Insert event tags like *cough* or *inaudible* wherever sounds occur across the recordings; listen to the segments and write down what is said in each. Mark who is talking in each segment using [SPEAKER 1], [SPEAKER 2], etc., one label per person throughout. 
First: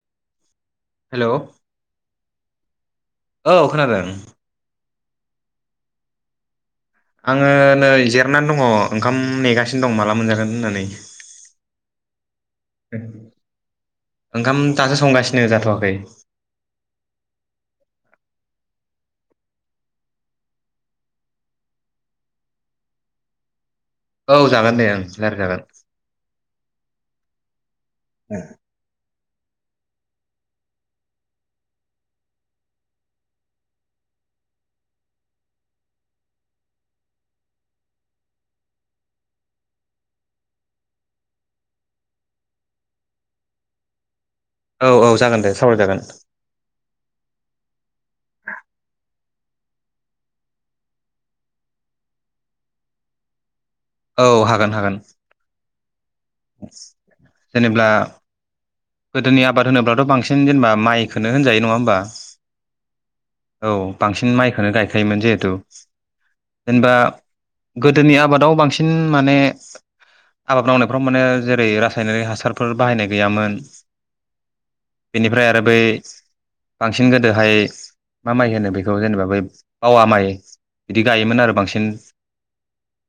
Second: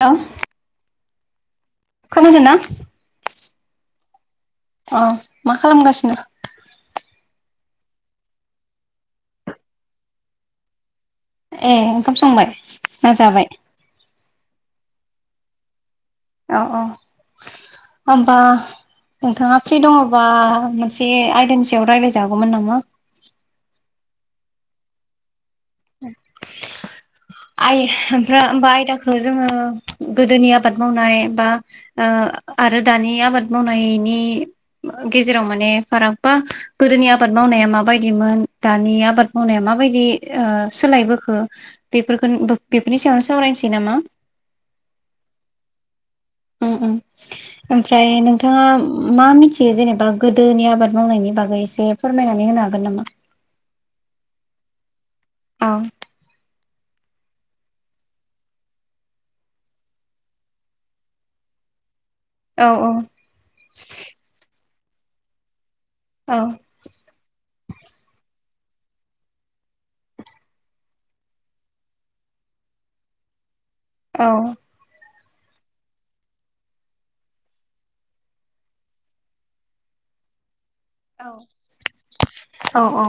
[SPEAKER 1] औ
[SPEAKER 2] हेल'
[SPEAKER 1] खोमदोंना
[SPEAKER 2] औ खोनादों।
[SPEAKER 1] औ मा खालामगासिनो?
[SPEAKER 2] आङो नै जिरनानै दङ ओंखाम नेगासिनो दं माला मोनजागोन होननानै
[SPEAKER 1] ए ओंखाम संबाय ना जाबाय?
[SPEAKER 2] ओंखाम दासो संगासिनो जाथ'वाखै।
[SPEAKER 1] औ औ होमबा नोंथाङा फ्रि दङबा मोनसे आयदानि सायाव रायज्लाय जागौमोन नामा?
[SPEAKER 2] औ जागोन दे ओं सारि जागोन।
[SPEAKER 1] आइ ओमफ्राय आइ आयदाखौ जो गोदोनि आबाद मावनाय बा आरो दानि आबाद मावनायनि गेजेराव माने फाराग बा गोदोनि आबाद मावनाया माबायदिमोन दानि आबाद आबाद मावनाया माबायदि ओ सोलायबोखो बेफोरखौ बेफोरनि सायावनो सावरायनोसै नामा?
[SPEAKER 2] औ औ जागोन दे सावराय जागोन।
[SPEAKER 1] उम उम ओमफ्राय नोंथाङा मा मिथियो जेनेबा गोदोनि आबाद मावनायनि बागै एसे फोरमायनानै हो हागोन नामा?
[SPEAKER 2] औ हागोन हागोन।
[SPEAKER 1] औ
[SPEAKER 2] जेनेब्ला गोदोनि आबाद होनोब्लाथ' बांसिन जेनेबा माइखौनो होनजायो नङा होमबा?
[SPEAKER 1] औ औ
[SPEAKER 2] औ बांसिन माइखौनो गायखायोमोन जिहेथु जेनेबा गोदोनि आबादाव बांसिन माने आबाद मावनायफ्राव माने जेरै रासायनारिक हासारफोर बाहायनाय गैयामोन।
[SPEAKER 1] औ
[SPEAKER 2] बेनिफ्राय आरो बै बांसिन गोदोहाय मा माइ होनो बेखौ जेनेबा बै बावा माइ बिदि
[SPEAKER 1] औ
[SPEAKER 2] गायोमोन आरो बांसिन
[SPEAKER 1] औ औ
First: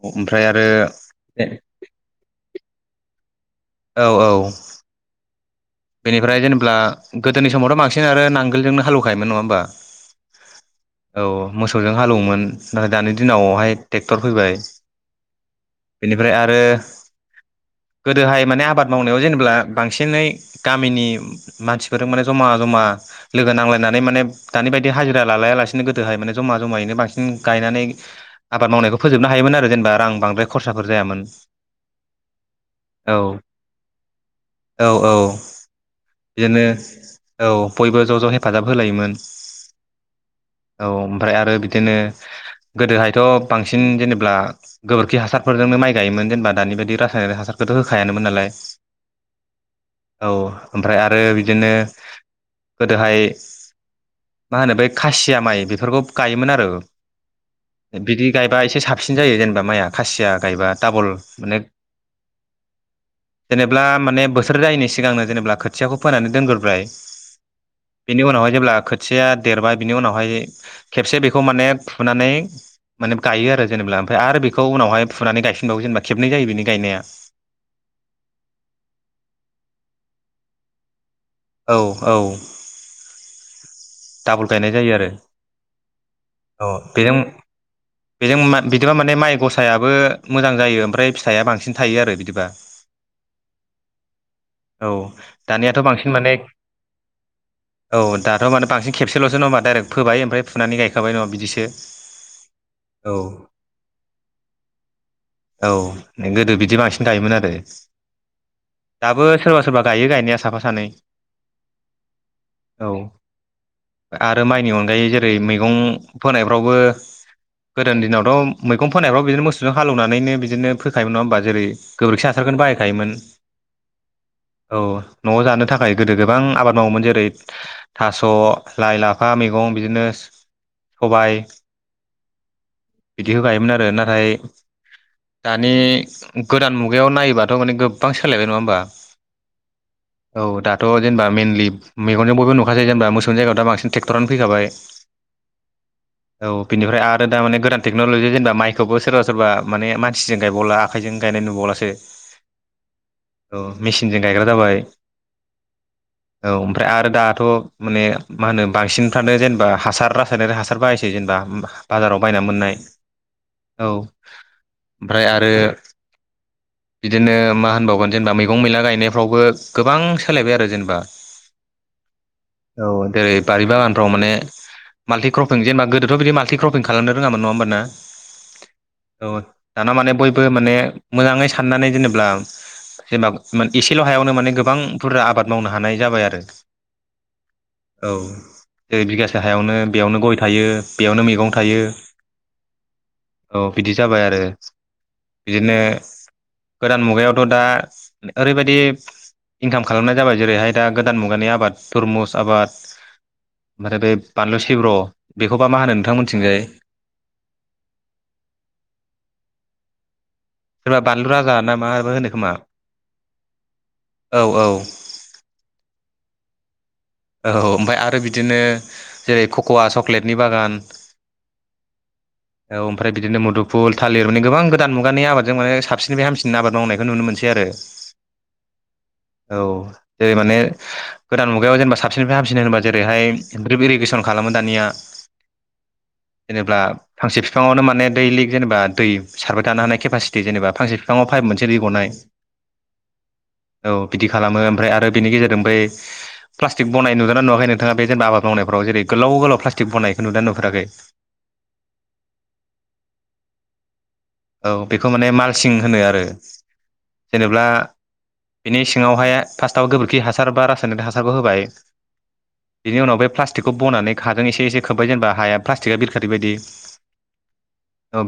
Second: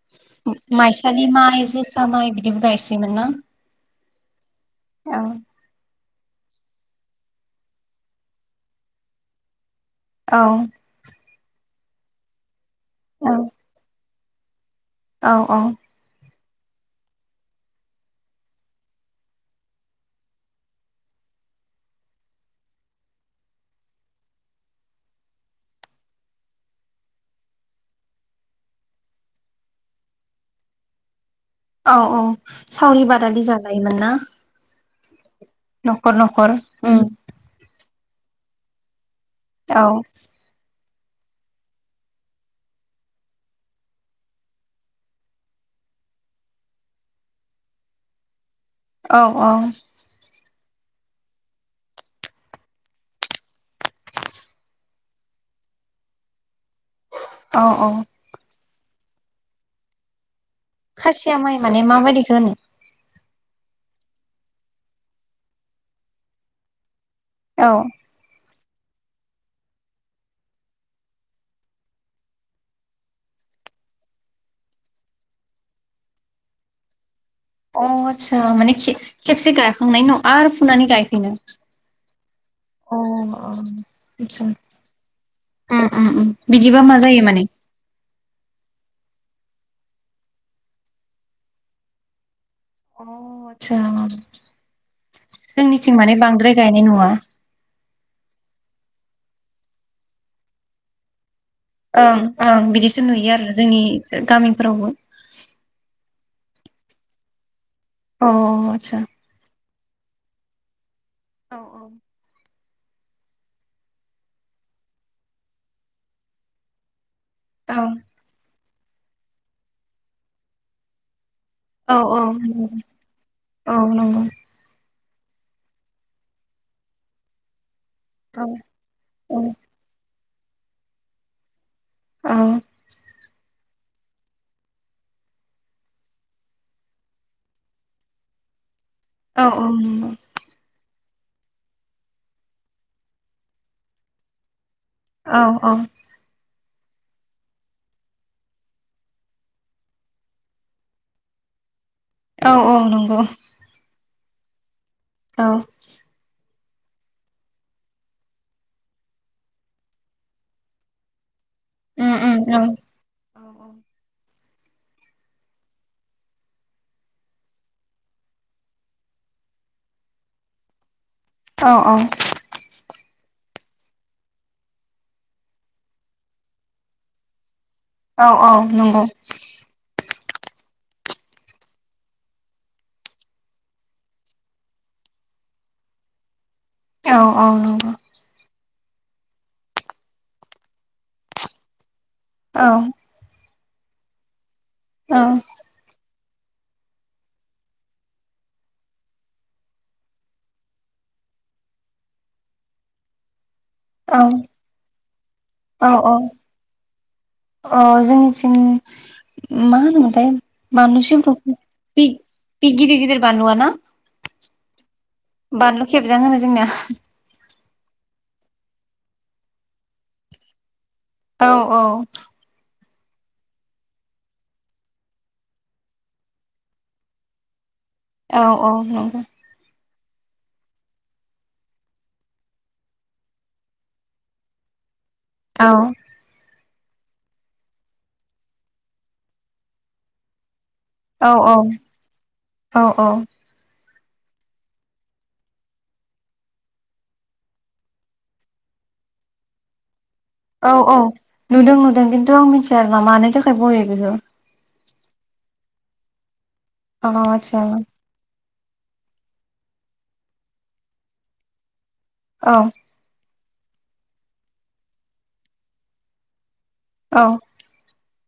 [SPEAKER 2] ओमफ्राय आरो
[SPEAKER 1] माइसालि माइ जोसा माइ बिदिबो गायसोयोमोन ना?
[SPEAKER 2] औ औ
[SPEAKER 1] औ
[SPEAKER 2] बेनिफ्राय जेनेबा गोदोनि समावथ' बांसिन आरो नांगोलजोंनो हालेवखायोमोन नङा होमबा?
[SPEAKER 1] औ
[SPEAKER 2] औ मोसौजों हालौवोमोन नाथाय दानि
[SPEAKER 1] औ
[SPEAKER 2] दिनावहाय ट्रेक्टर फैबाय।
[SPEAKER 1] औ औ
[SPEAKER 2] बेनिफ्राय आरो गोदोहाय माने आबाद मावनायाव जेनेबा बांसिनै गामिनि मानसिफोर माने जमा जमा लोगो नांलायनानै माने दानि बायदि हाजिरा लालाया लासिनो गोदोहाय जमा जमायैनो बांसिन गायनानै आबाद मावनायखौ फोजोबनो हायोमोन आरो जेनेबां बांद्राय खरसा साफोर जायामोन।
[SPEAKER 1] औ औ सावरि
[SPEAKER 2] औ
[SPEAKER 1] बादालि जालायोमोन ना?
[SPEAKER 2] औ औ
[SPEAKER 1] न'खर न'खर
[SPEAKER 2] बिदिनो औ बयबो ज' ज' हेफाजाब होलायोमोन।
[SPEAKER 1] औ
[SPEAKER 2] औ ओमफ्राय आरो बिदिनो गोदोहायथ' बांसिन जेनेबा गोबोरखि हासारफोरजोंनो माइ गायोमोन जेनेबा दानि बायदि रासायनारिक हासार बेखौथ' होखायानोमोन नालाय
[SPEAKER 1] औ औ
[SPEAKER 2] औ ओमफ्राय आरो बिदिनो गोदोहाय मा होनो बै खासिया माइ बेफोरखौ गायोमोन आरो
[SPEAKER 1] औ औ
[SPEAKER 2] दा एसे साबसिन जायो जेनेबा माइया खासिया गायबा डाबल
[SPEAKER 1] खासिया माइ
[SPEAKER 2] माने
[SPEAKER 1] माबायदिखौ होनो
[SPEAKER 2] जेनेब्ला माने बोसोर जायैनि सिगांनो जेनेबा खोथियाखौ फोनानै दोनग्रोबाय
[SPEAKER 1] औ
[SPEAKER 2] बेनि उनावहाय जेब्ला खोथिया खोथिया देरबाय बिनि उनावहाय खेबसे बेखौ माने फुनानै माने गायो आरो जेनेबा ओमफ्राय आरो बेखौ उनावहाय फुनानै गायफिनबावो जेनेबा खेबनै जायो बिनि गायनाया
[SPEAKER 1] अ आस्सा माने खेबसे गायाखांनायनि उनाव आरो फुनानै गाय फिनो
[SPEAKER 2] औ औ
[SPEAKER 1] अ
[SPEAKER 2] डाबल
[SPEAKER 1] आतसा
[SPEAKER 2] गायनाय जायो आरो औ
[SPEAKER 1] बिदिबा मा
[SPEAKER 2] बेजों
[SPEAKER 1] जायो माने
[SPEAKER 2] बेजों बिदिबा माने माइ गसायाबो मोजां जायो ओमफ्राय फिथाइया बांसिन थायो आरो बिदिबा
[SPEAKER 1] अ आतसा
[SPEAKER 2] औ दानियाथ'
[SPEAKER 1] जोंनिथिं
[SPEAKER 2] बांसिन
[SPEAKER 1] माने बांद्राय गायनाय नुवा
[SPEAKER 2] औ दाथ' माने बांसिन खेबसेल'सो नाडरेक्ट फोबाय ओमफ्राय फुनानै गायखाबाय नङा बिदिसो
[SPEAKER 1] ओं ओं बिदिसो
[SPEAKER 2] औ
[SPEAKER 1] नुयो आरो जोंनि गामिफोरावबो
[SPEAKER 2] औ गोदो बिदि बांसिन गायोमोन आरो
[SPEAKER 1] अ अ आतसा
[SPEAKER 2] दाबो सोरबा सोरबा गायो गायनाया साफा सानै
[SPEAKER 1] औ औ
[SPEAKER 2] औ आरो माइनि अनगायै जेरै मैगं फोनायफ्रावबो
[SPEAKER 1] औ
[SPEAKER 2] गोदोनि दिनावथ' मैगं फोननायफ्राव बिदिनो मोसौजों हालेवनानैनो बिदिनो फोखायोमोन नङा होमबा जेरै
[SPEAKER 1] औ औ
[SPEAKER 2] गोबोरखि हासारखौनो बाहायखायोमोन
[SPEAKER 1] औ नंगौ
[SPEAKER 2] औ न'आव जानो थाखाय गोदो गोबां आबाद मावोमोन जेरै
[SPEAKER 1] औ
[SPEAKER 2] थ' लाइ लाफा मैगं बिदिनो सबाय
[SPEAKER 1] औ
[SPEAKER 2] बिदिखौ गायोमोन आरो नाथाय दानि गोदान मुगायाव नायोबाथ' माने गोबां सोलायबाय नङा होमबा
[SPEAKER 1] औ औ
[SPEAKER 2] जेनबा मेननलि मगजों बबो नख जेनेबाोौ जायगायाव दा बसिन ट्रेकटरानो फैखाबाय।
[SPEAKER 1] औ औ
[SPEAKER 2] औ बिनिफ्राय आरो दा माने गोदान टेक्न'लजि जेनेबा माइखौबो सोरबा सोरबा माने मानसिजों गायबावला आखाइजों गायनाय नुबावलासो
[SPEAKER 1] औ औ नंगौ।
[SPEAKER 2] मिसिनजों गायग्रा जाबाय
[SPEAKER 1] औ
[SPEAKER 2] औ ओमफ्राय आरो दाथ' माने मा होनो बांसिनफ्रानो जेनेबा हासार रासायनारि हासार बाहायसै जेनेबा
[SPEAKER 1] उम
[SPEAKER 2] बाजाराव
[SPEAKER 1] उम
[SPEAKER 2] बायना
[SPEAKER 1] औ
[SPEAKER 2] मोननाय औ ओमफ्राय आरो बिदिनो मा होनबावगोन जेनेबा मैगं मैला गायनायफ्रावबो गोबां सोलायबाय आरो जेनेबा
[SPEAKER 1] औ
[SPEAKER 2] औ देरै बारि बागानफ्राव माने माल्टिक्रपिं जेनबा गोदोथ' बिदि माल्टिक्रपिं खालामनो रोङामोन नङा होनबाना।
[SPEAKER 1] औ औ नंगौ
[SPEAKER 2] औ दाना माने बयबो माने मोजाङै साननानै जेनेब्ला जेनेबा एसेल' हायावनो माने गोबां बुरजा आबाद मावनो हानाय जाबाय आरो
[SPEAKER 1] औ औ
[SPEAKER 2] जेरै बिगासे हायावनो बेयावनो गय थायो बेयावनो मैगं थायो।
[SPEAKER 1] औ
[SPEAKER 2] औ बिदि जाबाय आरो बिदिनो गोदान मुगायावथ' दा ओरैबायदि इनकाम खालामनाय जाबाय जेरैहाय दा गोदान मुगानि आबाद तरमुस आबाद। ओमफ्राय बे
[SPEAKER 1] औ
[SPEAKER 2] बानलु सिब्र' बेखौबा मा होनो
[SPEAKER 1] औ
[SPEAKER 2] नोंथां
[SPEAKER 1] औ
[SPEAKER 2] मोनथिंजाय
[SPEAKER 1] अ जोंनिथिं मा होनोमोनथाय
[SPEAKER 2] सोरबा
[SPEAKER 1] बानलु सिब्रवा
[SPEAKER 2] राजा
[SPEAKER 1] ना
[SPEAKER 2] माबो होनो खोमा
[SPEAKER 1] बे गिदिर गिदिर बानलुवा ना?
[SPEAKER 2] औ औ
[SPEAKER 1] बानलु खेबजां होनो जोंनिया
[SPEAKER 2] औ ओमफ्राय आरो बिदिनो जेरै कक'वा चक्लेटनि बागान
[SPEAKER 1] औ औ।
[SPEAKER 2] औ ओमफ्राय बिदिनो मुदुफुल थालिर माने गोबां गोदान मुगानि आबादजों माने साबसिननिफ्राय हामसिन आबाद मावनायखौ नुनो मोनसै आरो।
[SPEAKER 1] औ औ नंगौ।
[SPEAKER 2] औ जेरै माने गोदान मुगायाव जेनेबा साबसिननिफ्राय हामसिन होनबा जेरैहाय रिबिरि इरिगेसन खालामो दानिया।
[SPEAKER 1] औ।
[SPEAKER 2] जेनेबा फांसे बिफाङावनो माने दैलिक जेनेबा दै सारबाय थानो हानाय केपासिटि जेनेबा फांसे बिफाङाव
[SPEAKER 1] औ
[SPEAKER 2] पाइप मोनसे दै गनाय
[SPEAKER 1] औ औ
[SPEAKER 2] औ बिदि खालामो ओमफ्राय आरो बेनि गेजेरजों बै प्लासटिक बनाय नुदोंना नुवाखै नोंथांङा बे जेनेबा आबाद मावनायाव जेरै गोलाव गोलाव प्लास्टिक बनाय।
[SPEAKER 1] औ औ नुदों नुदों खिन्थु आं मिथिया आरो ना मानि थाखाय बयो बेखौ।
[SPEAKER 2] औ बेखौ माने मालसिं होनो आरो।
[SPEAKER 1] औ आतसा
[SPEAKER 2] जेनेबा बिनि सिङावहाय फार्स्टआव गोबोरखि हासार बा रासायनिक हासारखौ होबाय
[SPEAKER 1] औ
[SPEAKER 2] बिनि उनावह प्लास्टिकखौ बनानै हाजों एसे एसे खोब्बाय जेनेबा हाया प्लास्टिकआ बिरखारै बायदि।
[SPEAKER 1] औ।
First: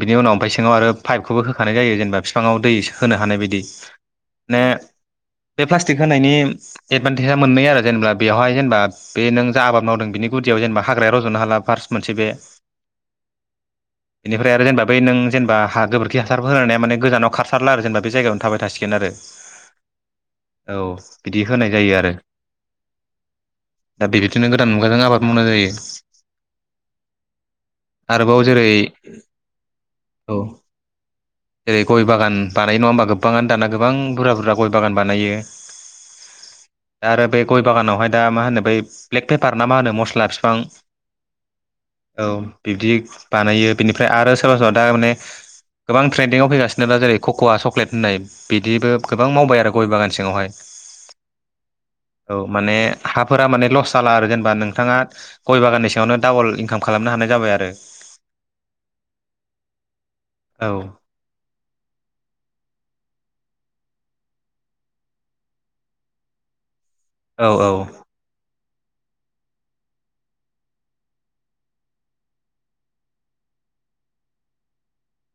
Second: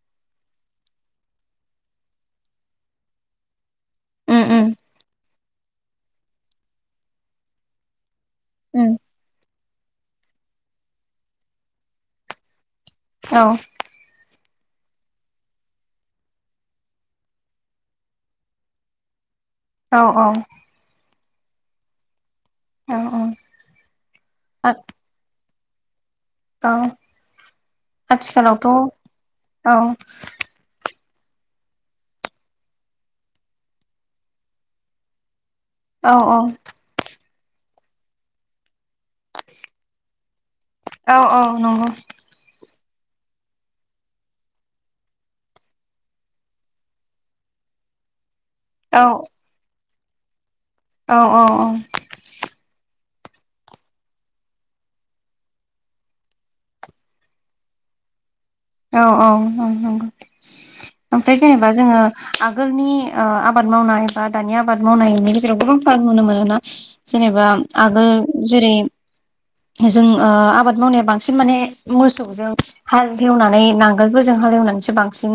[SPEAKER 2] बिनि उनाव ओमफ्राय सिङाव आरो पाइपखौबो होखानाय जायो जेनेबा बिफाङाव दै होनो हानाय बायदि।
[SPEAKER 1] उम
[SPEAKER 2] माने
[SPEAKER 1] उम
[SPEAKER 2] बे प्लास्टिक होनायनि एदभान्टेजा मोननै आरो जेनेबा। बेवहाय जेनेबा
[SPEAKER 1] उम
[SPEAKER 2] बे नों जा आबाद मावदों बिनि गुदियाव जेनेबा हाग्राया रज'नो हाला फार्स्ट मोनसे बे।
[SPEAKER 1] औ।
[SPEAKER 2] बेनिफ्राय आरो जेनेबा बै नों जेनेबा हा गोबोरखि हासारफोर होनाया माने गोजानाव खारसारला आरो जेनेबा बे जायगायावनो थाबाय थासिगोन आरो।
[SPEAKER 1] औ औ।
[SPEAKER 2] औ बिदि होनाय जायो आरो
[SPEAKER 1] औ
[SPEAKER 2] दा बेबायदिनो गोदान
[SPEAKER 1] आ
[SPEAKER 2] मुगाजों आबाद मावनाय जायो।
[SPEAKER 1] औ
[SPEAKER 2] आरोबाव
[SPEAKER 1] आथिखालावथ'
[SPEAKER 2] जेरै
[SPEAKER 1] औ
[SPEAKER 2] औ। जेरै गय बागान बानायनाय नङा होमबा गोबाङानो दाना गोबां बुरजा बुरजा गय बागान बानायो।
[SPEAKER 1] औ औ।
[SPEAKER 2] दा आरो बे गय बागानावहाय दा मा होनो बै ब्लेक पेपार ना मा होनो मस्ला बिफां
[SPEAKER 1] औ औ नंगौ।
[SPEAKER 2] औ बिब्दि बानायो बिनिफ्राय आरो सोरबा सोरबा दा माने। गोबां ट्रेन्डिंआव फैगासिनो दा जेरै कक'व चक्लेट होननाय बिदिबो
[SPEAKER 1] औ
[SPEAKER 2] गोबां मावबाय आरो गय बागान सिङावहाय।
[SPEAKER 1] औ औ औ।
[SPEAKER 2] औ माने हाफोरा माने लस जाला आरो जेनेबा नोंथाङा गय बागाननि सावनो डाबल इनकाम खालामनो हानाय जाबाय आरो।
[SPEAKER 1] औ औ औ नंगौ
[SPEAKER 2] औ
[SPEAKER 1] ग ओमफ्राय जेनेबा जोङो आगोलनि आबाद मावनाय। बा दानि आबाद मावनायनि गेजेराव गोबां फाराग नुनो मोनोना
[SPEAKER 2] औ
[SPEAKER 1] जेनेबा
[SPEAKER 2] औ
[SPEAKER 1] आगोल जेरै जों ओ आबाद मावनाया बांसिन माने मोसौजों हाल लवनानै नांगोलफोरजों हालेवनानैसो बांसिन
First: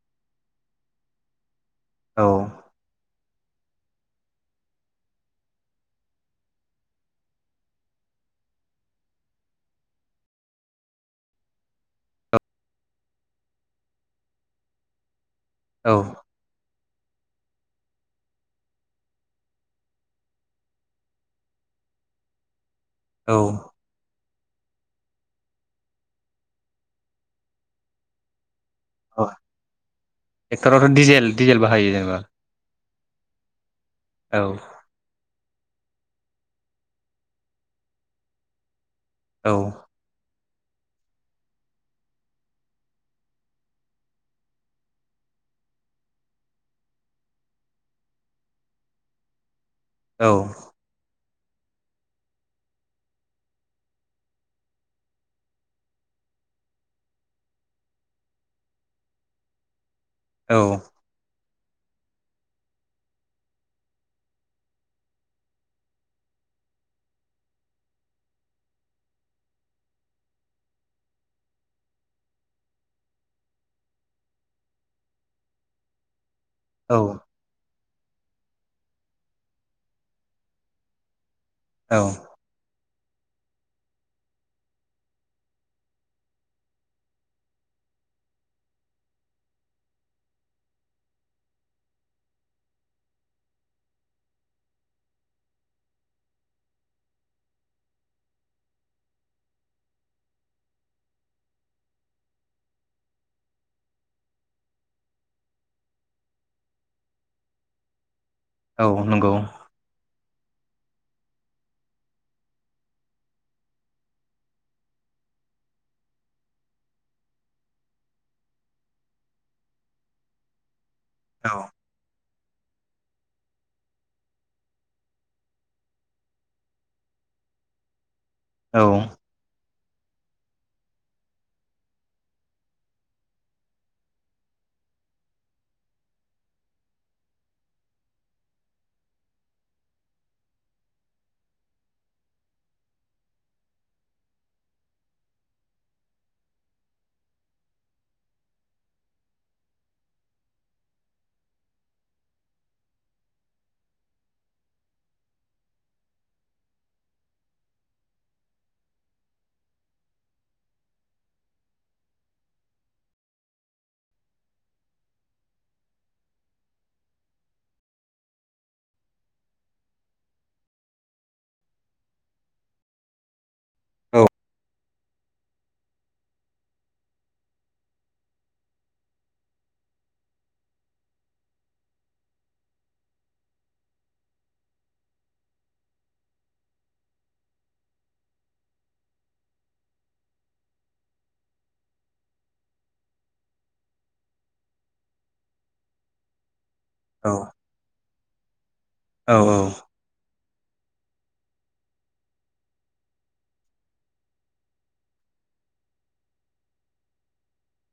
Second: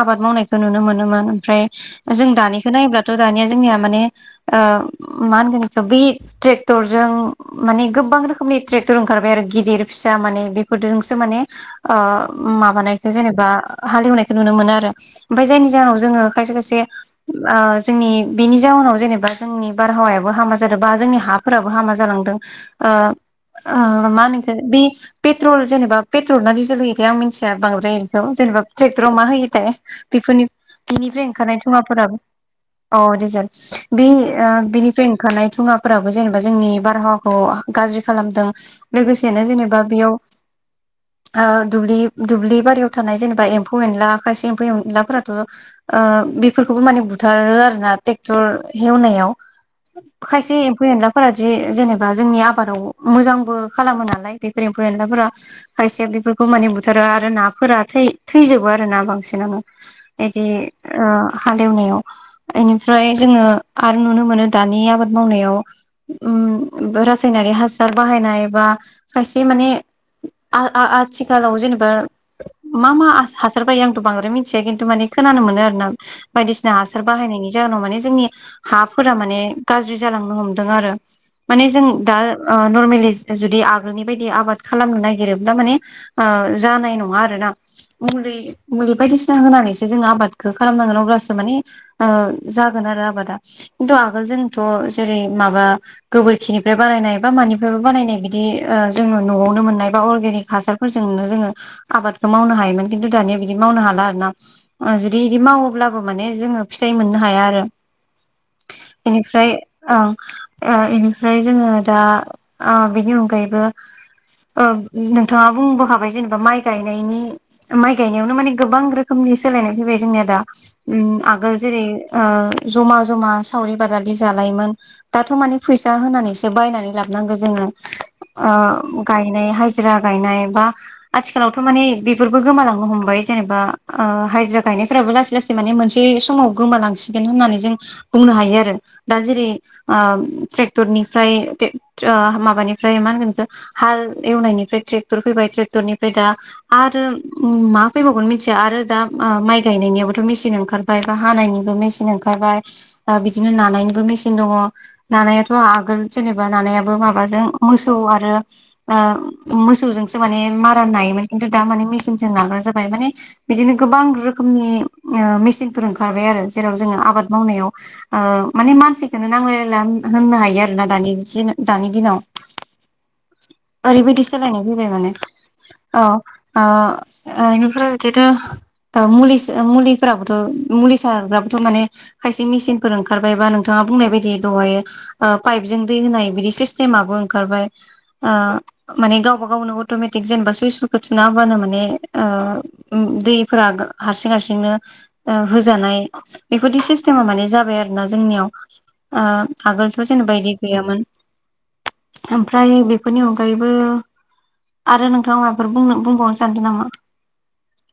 [SPEAKER 1] आबाद मावनायखौ नुनो मोनोमोन ओमफ्राय।
[SPEAKER 2] औ
[SPEAKER 1] जों दानिखौ नायोब्लाथ'- दानिया जोंना बेखौ ट्रेक्टर जों गोबां माने। गोबां रोखोमनि ट्रेक्टर ओंखारबाय आरो गिदिर फिसा माने बेफोरजोंसो माने। माबानायखौ जेनेबा हालेवनायखौ नुनो मोनो आरो ओमफफ्राय जायनि
[SPEAKER 2] औ
[SPEAKER 1] जाहोनाव जोङो खायसे खायसे। उम जोंनि बेनि जाउनाव जेनेबा जोंनि बारहावायाबो हामा जादों बा जोंनि हाफोराबो हामा जालांदों ओ
[SPEAKER 2] औ
[SPEAKER 1] ओ मा होनखो बे पेट्रल जेनेबा पेट्रल ना डिजेल होयो बि आं मिथिया बांद्रायखौ बेखौ जेनेबा ट्रेक्टराव
[SPEAKER 2] औ
[SPEAKER 1] मा होयो थाय बेफोरनि
[SPEAKER 2] ट्रेक्टरावथ'
[SPEAKER 1] बिनिफ्राय
[SPEAKER 2] डिजेल
[SPEAKER 1] ओंखारनाय
[SPEAKER 2] डिजेल बाहायो
[SPEAKER 1] धुङाफोराबो
[SPEAKER 2] जेनेबा
[SPEAKER 1] अ डिजेल बे ओ
[SPEAKER 2] औ
[SPEAKER 1] बिनिफ्राय ओंखारनाय धुङाफोराबो जेनेबा जोंनि बारहावाखौ गाज्रि खालामदों लोगोसेनो
[SPEAKER 2] औ
[SPEAKER 1] जेनेबा बेयाव ओ दुब्लि बारियाव थानाय जेनेबा एम्फौ एनला खायसे एम्फौ एनलाफोराथ' ओ बेफोरखौ खौ माने बुथारो आरोना ट्रेक्टर एवनायाव खायसे
[SPEAKER 2] औ
[SPEAKER 1] एम्फौ - एनला फोरा जेनेबा जोंनि आबादाव मोजांबो खालामो नालाय बेफोर एम्फौ एनलाफोरा खायसे बेफोर खौ माने बुथारो आरो नाफोरा थै- थैजोबो आरो ना बांसिनानो इदि
[SPEAKER 2] औ
[SPEAKER 1] ओ हालेवनायाव एनिफ्राय जोङो आरो नुनो मोनो दानि आबाद मावनायाव ओम रासायनिक हासार बाहायनाय बा खायसे माने आ- आ- आ आथिखालाव जेनेबा मा मा हासार बायो आंथ' बांद्राय मिथिया खिन्थु माने खोनानो मोनो आरोना बायदिसिना
[SPEAKER 2] औ
[SPEAKER 1] हासार बाहायनायनि जाहोनाव माने जोंनि हाफोरा माने गाज्रि जालांनो हमदों आरो माने जों
[SPEAKER 2] औ
[SPEAKER 1] दा ओ नर्मेलि जुदि आगोलनि बायदि आबाद खालामनो नागिरोब्ला माने ओ जानाय नङा आरोना मुलि मुलि बायदिसिना होनानैसो जोङो आबादखौ खालाम गोन अब्लासो माने जागोन आरो आबादा खिन्थु आगोल जोंथ' जेरै माबा गोबोरखिनिफ्राय बानायनाय बा मानिफ्रायबा बानायनाय बिदि जोङो न'आवनो मोननाय बा अर्गेनिक हासार नो जोङो आबादखौ मावनो हायोमोन खिन्थु दानिया बिदि मावनो हाला आरोना ओ जुदि बिदि मावोब्ला ब्लाबो माने जोङो फिथाइ मोननो हाया आरो
[SPEAKER 2] औ नंगौ औ
[SPEAKER 1] एनिफ्राय ओं ओ इनिफ्राय जोङो दा बिनि अनगायैबो ओम नोंथाङा बुंबो खाबाय जेनेबा माइ गायनायनि माइ गायनायावनो माने गोबां रोखोमनि सोलायनाय फैबाय जोंनिया दा उम
[SPEAKER 2] औ
[SPEAKER 1] आगोल जेरै ओ जमा जमा सावरि बादालि जालायोमोन दाथ' माने फैसा होनानैसो बायनानै लाबोनांगौ जोङो ओ गायनाय हाजिरा गायनाय बा आथिखालावथ' माने बेफोरबो गोमालांनो हमबाय जेनेबा ओ हाजिरा गायनायफ्राबो लासै लासै माने मोनसे समाव गोमालांसिगोन होननानै जों बुंनो हायो आरो दा जेरै ओम ट्रेक्टरनिफ्राय ओ माबानिफ्राय मा होनगोन इखौ हाल एवनायनिफ्राय ट्रेक्टर फैबाय ट्रेक्टरनिफ्राय दा आरो मा फैबावगोन मिथिया आरो दा माइ गायनायनियाबो मेचिन ओंखारबाय बा हानायनिबो मेचिन ओंखारबाय ओ बिदिनो नानायनिबो मेचिन दङ नानायाथ' आगोल जेनेबा नानायाबो माबाजों मोसौ आरो ओ मोसौजों माने मारा नायोमोन खिन्थु दा माने मेचिनजों नाग्रा जाबाय माने बिदिनो गोबां रोखोमनि ओ मेसिनफोर ओंखारबाय आरो जेराव जोङो आबाद मावनायाव माने मानसिखौनो नांलायायला होननो हायो आरोना दानि दिनाव
[SPEAKER 2] औ
[SPEAKER 1] ओरैबायदि सोलायनाय फैबाय माने अ औ ओनिफ्राय बिदिनो ओ मुलि मुलिफोराबोथ' मुलि सारग्राबोथ' माने खायसे मेसििनफोर ओंखारबायबा नोंथाङा बुंनाय बायदि दहाय ओ पाइपजों दै होनाय बिदि सिस्टेमाबो ओंखारबाय ओ माने गावनि गाव गावनो अटमेटिक जेनेबा सुइसफोरखौ थुना हाबानो माने ओ दैफोरा हारसिं हारसिंनो ओ होजानाय बेफोरदि सिस्टेमा
[SPEAKER 2] औ
[SPEAKER 1] माने जाबाय आरोना जोंनियाव ओ आगोलथ' जेनेबा इदि गैयामोन ओमफ्राय बेफोरनि अनगायैबो आरो नोंथाङा माबाफोर बुंनो बुंबावनो सानदों नामा?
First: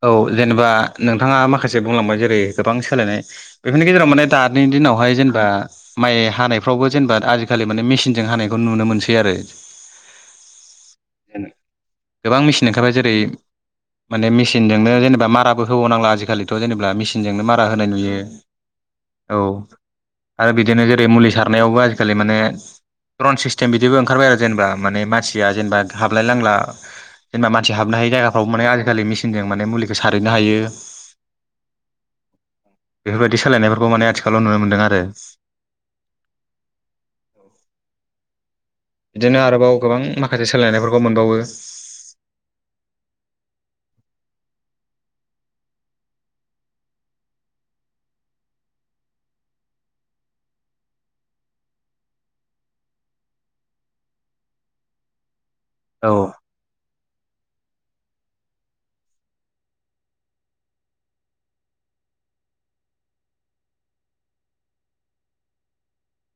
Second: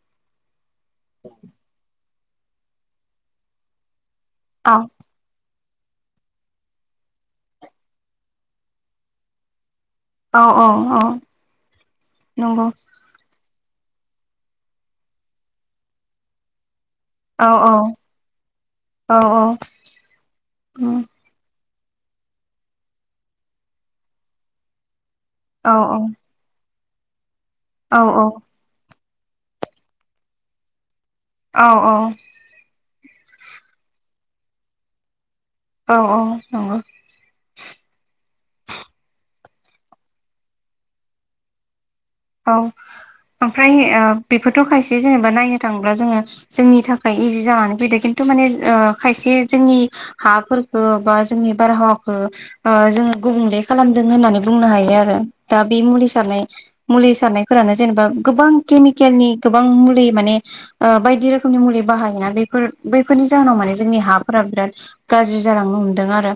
[SPEAKER 2] औ जेनेबा नोंथाङा माखासे बुंलांबाय जेरै गोबां सोलायनाय बेफोरनि गेजेराव माने दानि
[SPEAKER 1] औ
[SPEAKER 2] दिनावहाय जेनेबा माइ हानायफ्रावबो जेनेबा आजिखालि माने मेचिनजों हानायखौ नुनो मोनसै आरो
[SPEAKER 1] औ औ
[SPEAKER 2] गोबां
[SPEAKER 1] नंगौ
[SPEAKER 2] मेचिन ओंखारबाय जेरै माने मेसिनजोंनो जेनेबा माराबो होबाव नांला आजिखालिथ' जेनेबा होनब्ला
[SPEAKER 1] औ
[SPEAKER 2] मेसिनजोंनो मारा होनाय नुयो। औ आरो
[SPEAKER 1] औ
[SPEAKER 2] बिदिनो जेरै मुलि सारनायावबो। आजिखालि माने द्रन सिस्टेम बिदिबो ओंखारबाय आरो जेनेबा माने मानसिया
[SPEAKER 1] औ
[SPEAKER 2] जेनेबा हाबलाय नांला। जेनेबा मानसि हाबनो हायै जायगाफ्रावबो माने आजिखालि मेसिनजों माने मुलिखौ सारहैनो हायो।
[SPEAKER 1] औ औ।
[SPEAKER 2] बेफोरबायदि सोलायनायफोरखौ माने आथिखालाव नुनो मोन्दों आरो।
[SPEAKER 1] औ औ नंगौ।
[SPEAKER 2] बिदिनो आरोबाव गोबां माखासे सोलायनायफोरखौ मोनबावो।
[SPEAKER 1] औ। ओमफ्राय बेफोरथ' खायसे जेनेबा नायनो थाङोब्ला जोङो जोंनि थाखाय इजि जानानै फैदो खिन्थु। माने खायसे जोंनि हाफोरखौ बा जोंनि बारहावाखौ जों गुबुंले खालामदों होननानै बुंनो हायो आरो दा बे मुलि
[SPEAKER 2] औ
[SPEAKER 1] सारनाय। मुलि सारनायफोरानो जेनेबा गोबां केमिकेलनि गोबां मुलि माने बायदि रोखोमनि मुलि। बाहायोना बेफोर बैफोरनि जाहोनाव माने जोंनि हाफोरा बिराद गाज्रि जालांनो हमदों आरो।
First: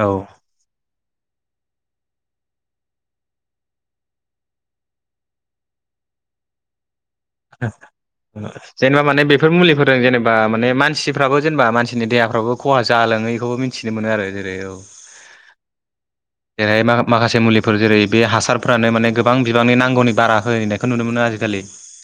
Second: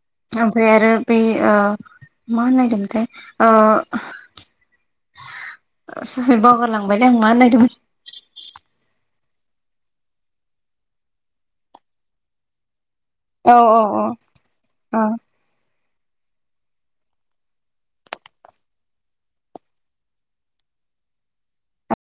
[SPEAKER 2] औ
[SPEAKER 1] ओमफ्राय आरो बे मा होननोनायदोंमोनथाइ। सरि बागाललांदों।
[SPEAKER 2] जेनेबा माने बे बेफोर मुलिफोर जेनेबा माने मानसिफ्राब जेनबा मानसिनि देहाफ्राबो खहा जाया।
[SPEAKER 1] औ
[SPEAKER 2] जालाोङैखौबो
[SPEAKER 1] औ
[SPEAKER 2] मिथिनो
[SPEAKER 1] औ
[SPEAKER 2] मोनो आरो जेरै औ।
[SPEAKER 1] *inaudible*
[SPEAKER 2] जेरैहाय माखासे मुलिफोर जेरै बे हासारफोरानो माने गोबां बिबांनि नांगौनि बारा होनायखौ नुनो मोनो आजिखालि लि